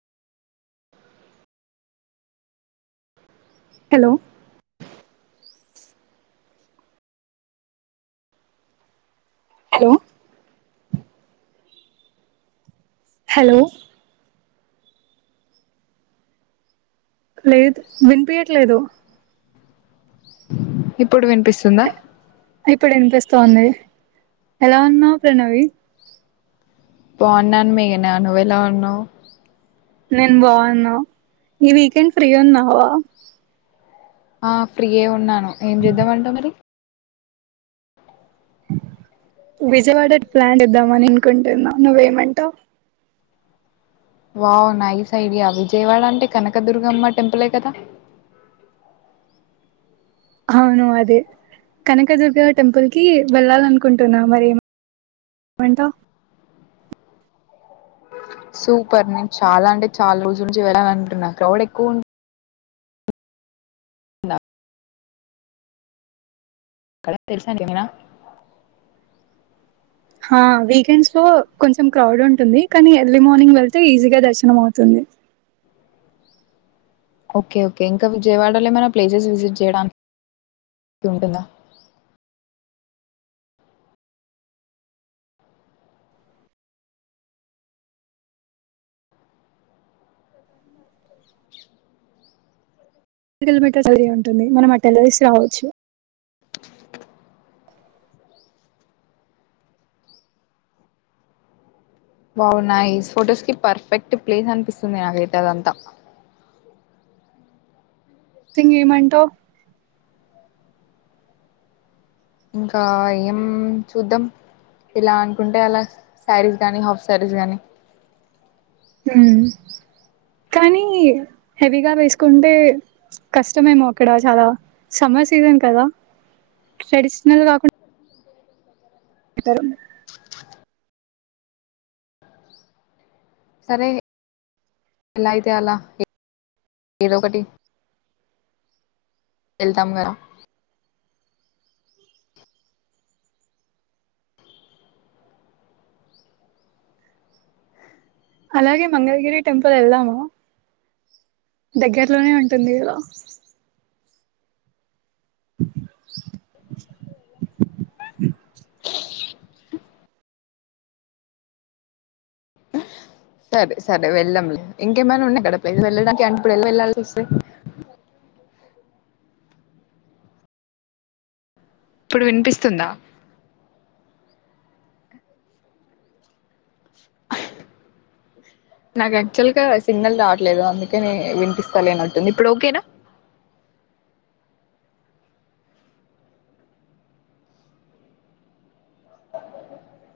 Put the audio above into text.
Hello hello hello లేదు వినిపియట్లేదు ఇప్పుడు వినిపిస్తుందా ఇప్పుడు వినిపూస్తుంది ఎలా ఉన్నావ్ ప్రణవి బాగున్నాను మేఘన నువ్వు ఎలా ఉన్నావు నేను బాగున్నా ఈ వీకెండ్ ఫ్రీగా ఉన్నావా ఆ ఫ్రీయే ఉన్నాను ఏం చేద్దామంటావు మరి విజయవాడ ప్లాన్ ఏద్దామని అనుకుంటున్నా నువ్వేమంటావు మరి వావ్ నైస్ ఐడియా విజయవాడ అంటే కనకదుర్గమ్మ టెంపులే కదా అవును అదే కనకదుర్గ టెంపుల్కి వెళ్ళాలి అనుకుంటున్నా మరి ఏమంటావు సూపర్ నేను చాలా అంటే చాలా రోజుల నుంచి వెళ్ళాలనుకుంటున్నా క్రౌడ్ ఎక్కువ ఉ క్కడ తెలుసా ఏమైనా ఆ వీకెండ్స్ లో కొంచెం క్రౌడ్ ఉంటుంది. కానీ ఎర్లీ మార్నింగ్ వెళ్ళితే ఈజీగా దర్శనం అవుతుంది ఓకే ఓకే ఇంకా విజయవాడలో ఏమైనా ప్లేసెస్ విజిట్ చేయడానికి ఉంటుందా [unintelligible] ఉంటుంది మనం అటూ వెళ్ళేసి రావచ్చు బావున్నాయి ఈ ఫొటోస్ కి పర్ఫెక్ట్ ప్లేస్ అనిపిస్తుంది నాకైతే అదంతా యితే ఏమంటావ్ ఇంకా ఏం చూద్దాం ఇలా అనుకుంటే అలా శారీస్ గానీ హాఫ్ శారీస్ గానీ కానీ హెవీగా వేసుకుంటే కష్టమేమో అక్కడ చాలా సమ్మర్ సీజన్ కదా ట్రెడిషనల్ కాకుండా ఇద్దరు సరే ఎలా అయితే అలా ఏదొ ఒకటి. వెళ్తాం కదా అలాగే మంగళగిరి టెంపుల్ వెళ్దామా. దగ్గర్లోనే ఉంటుంది కదా. [inaudible] సరే సరే వెళ్ళదాంలే ఇంకేమైనా ఉన్నాయా అక్కడ ప్లేస్ వెళ్ళడానికి అంటే ఎపుడైనా వెళ వెళ్ళాసివస్తే. ఇప్పుడు వినిపిస్తుందా. నాకు యాక్చువల్గా సిగ్నల్ రావట్లేదు. అందుకేనే వినిపిస్తాలేనట్టుంది ఇప్పుడు ఓకేనా,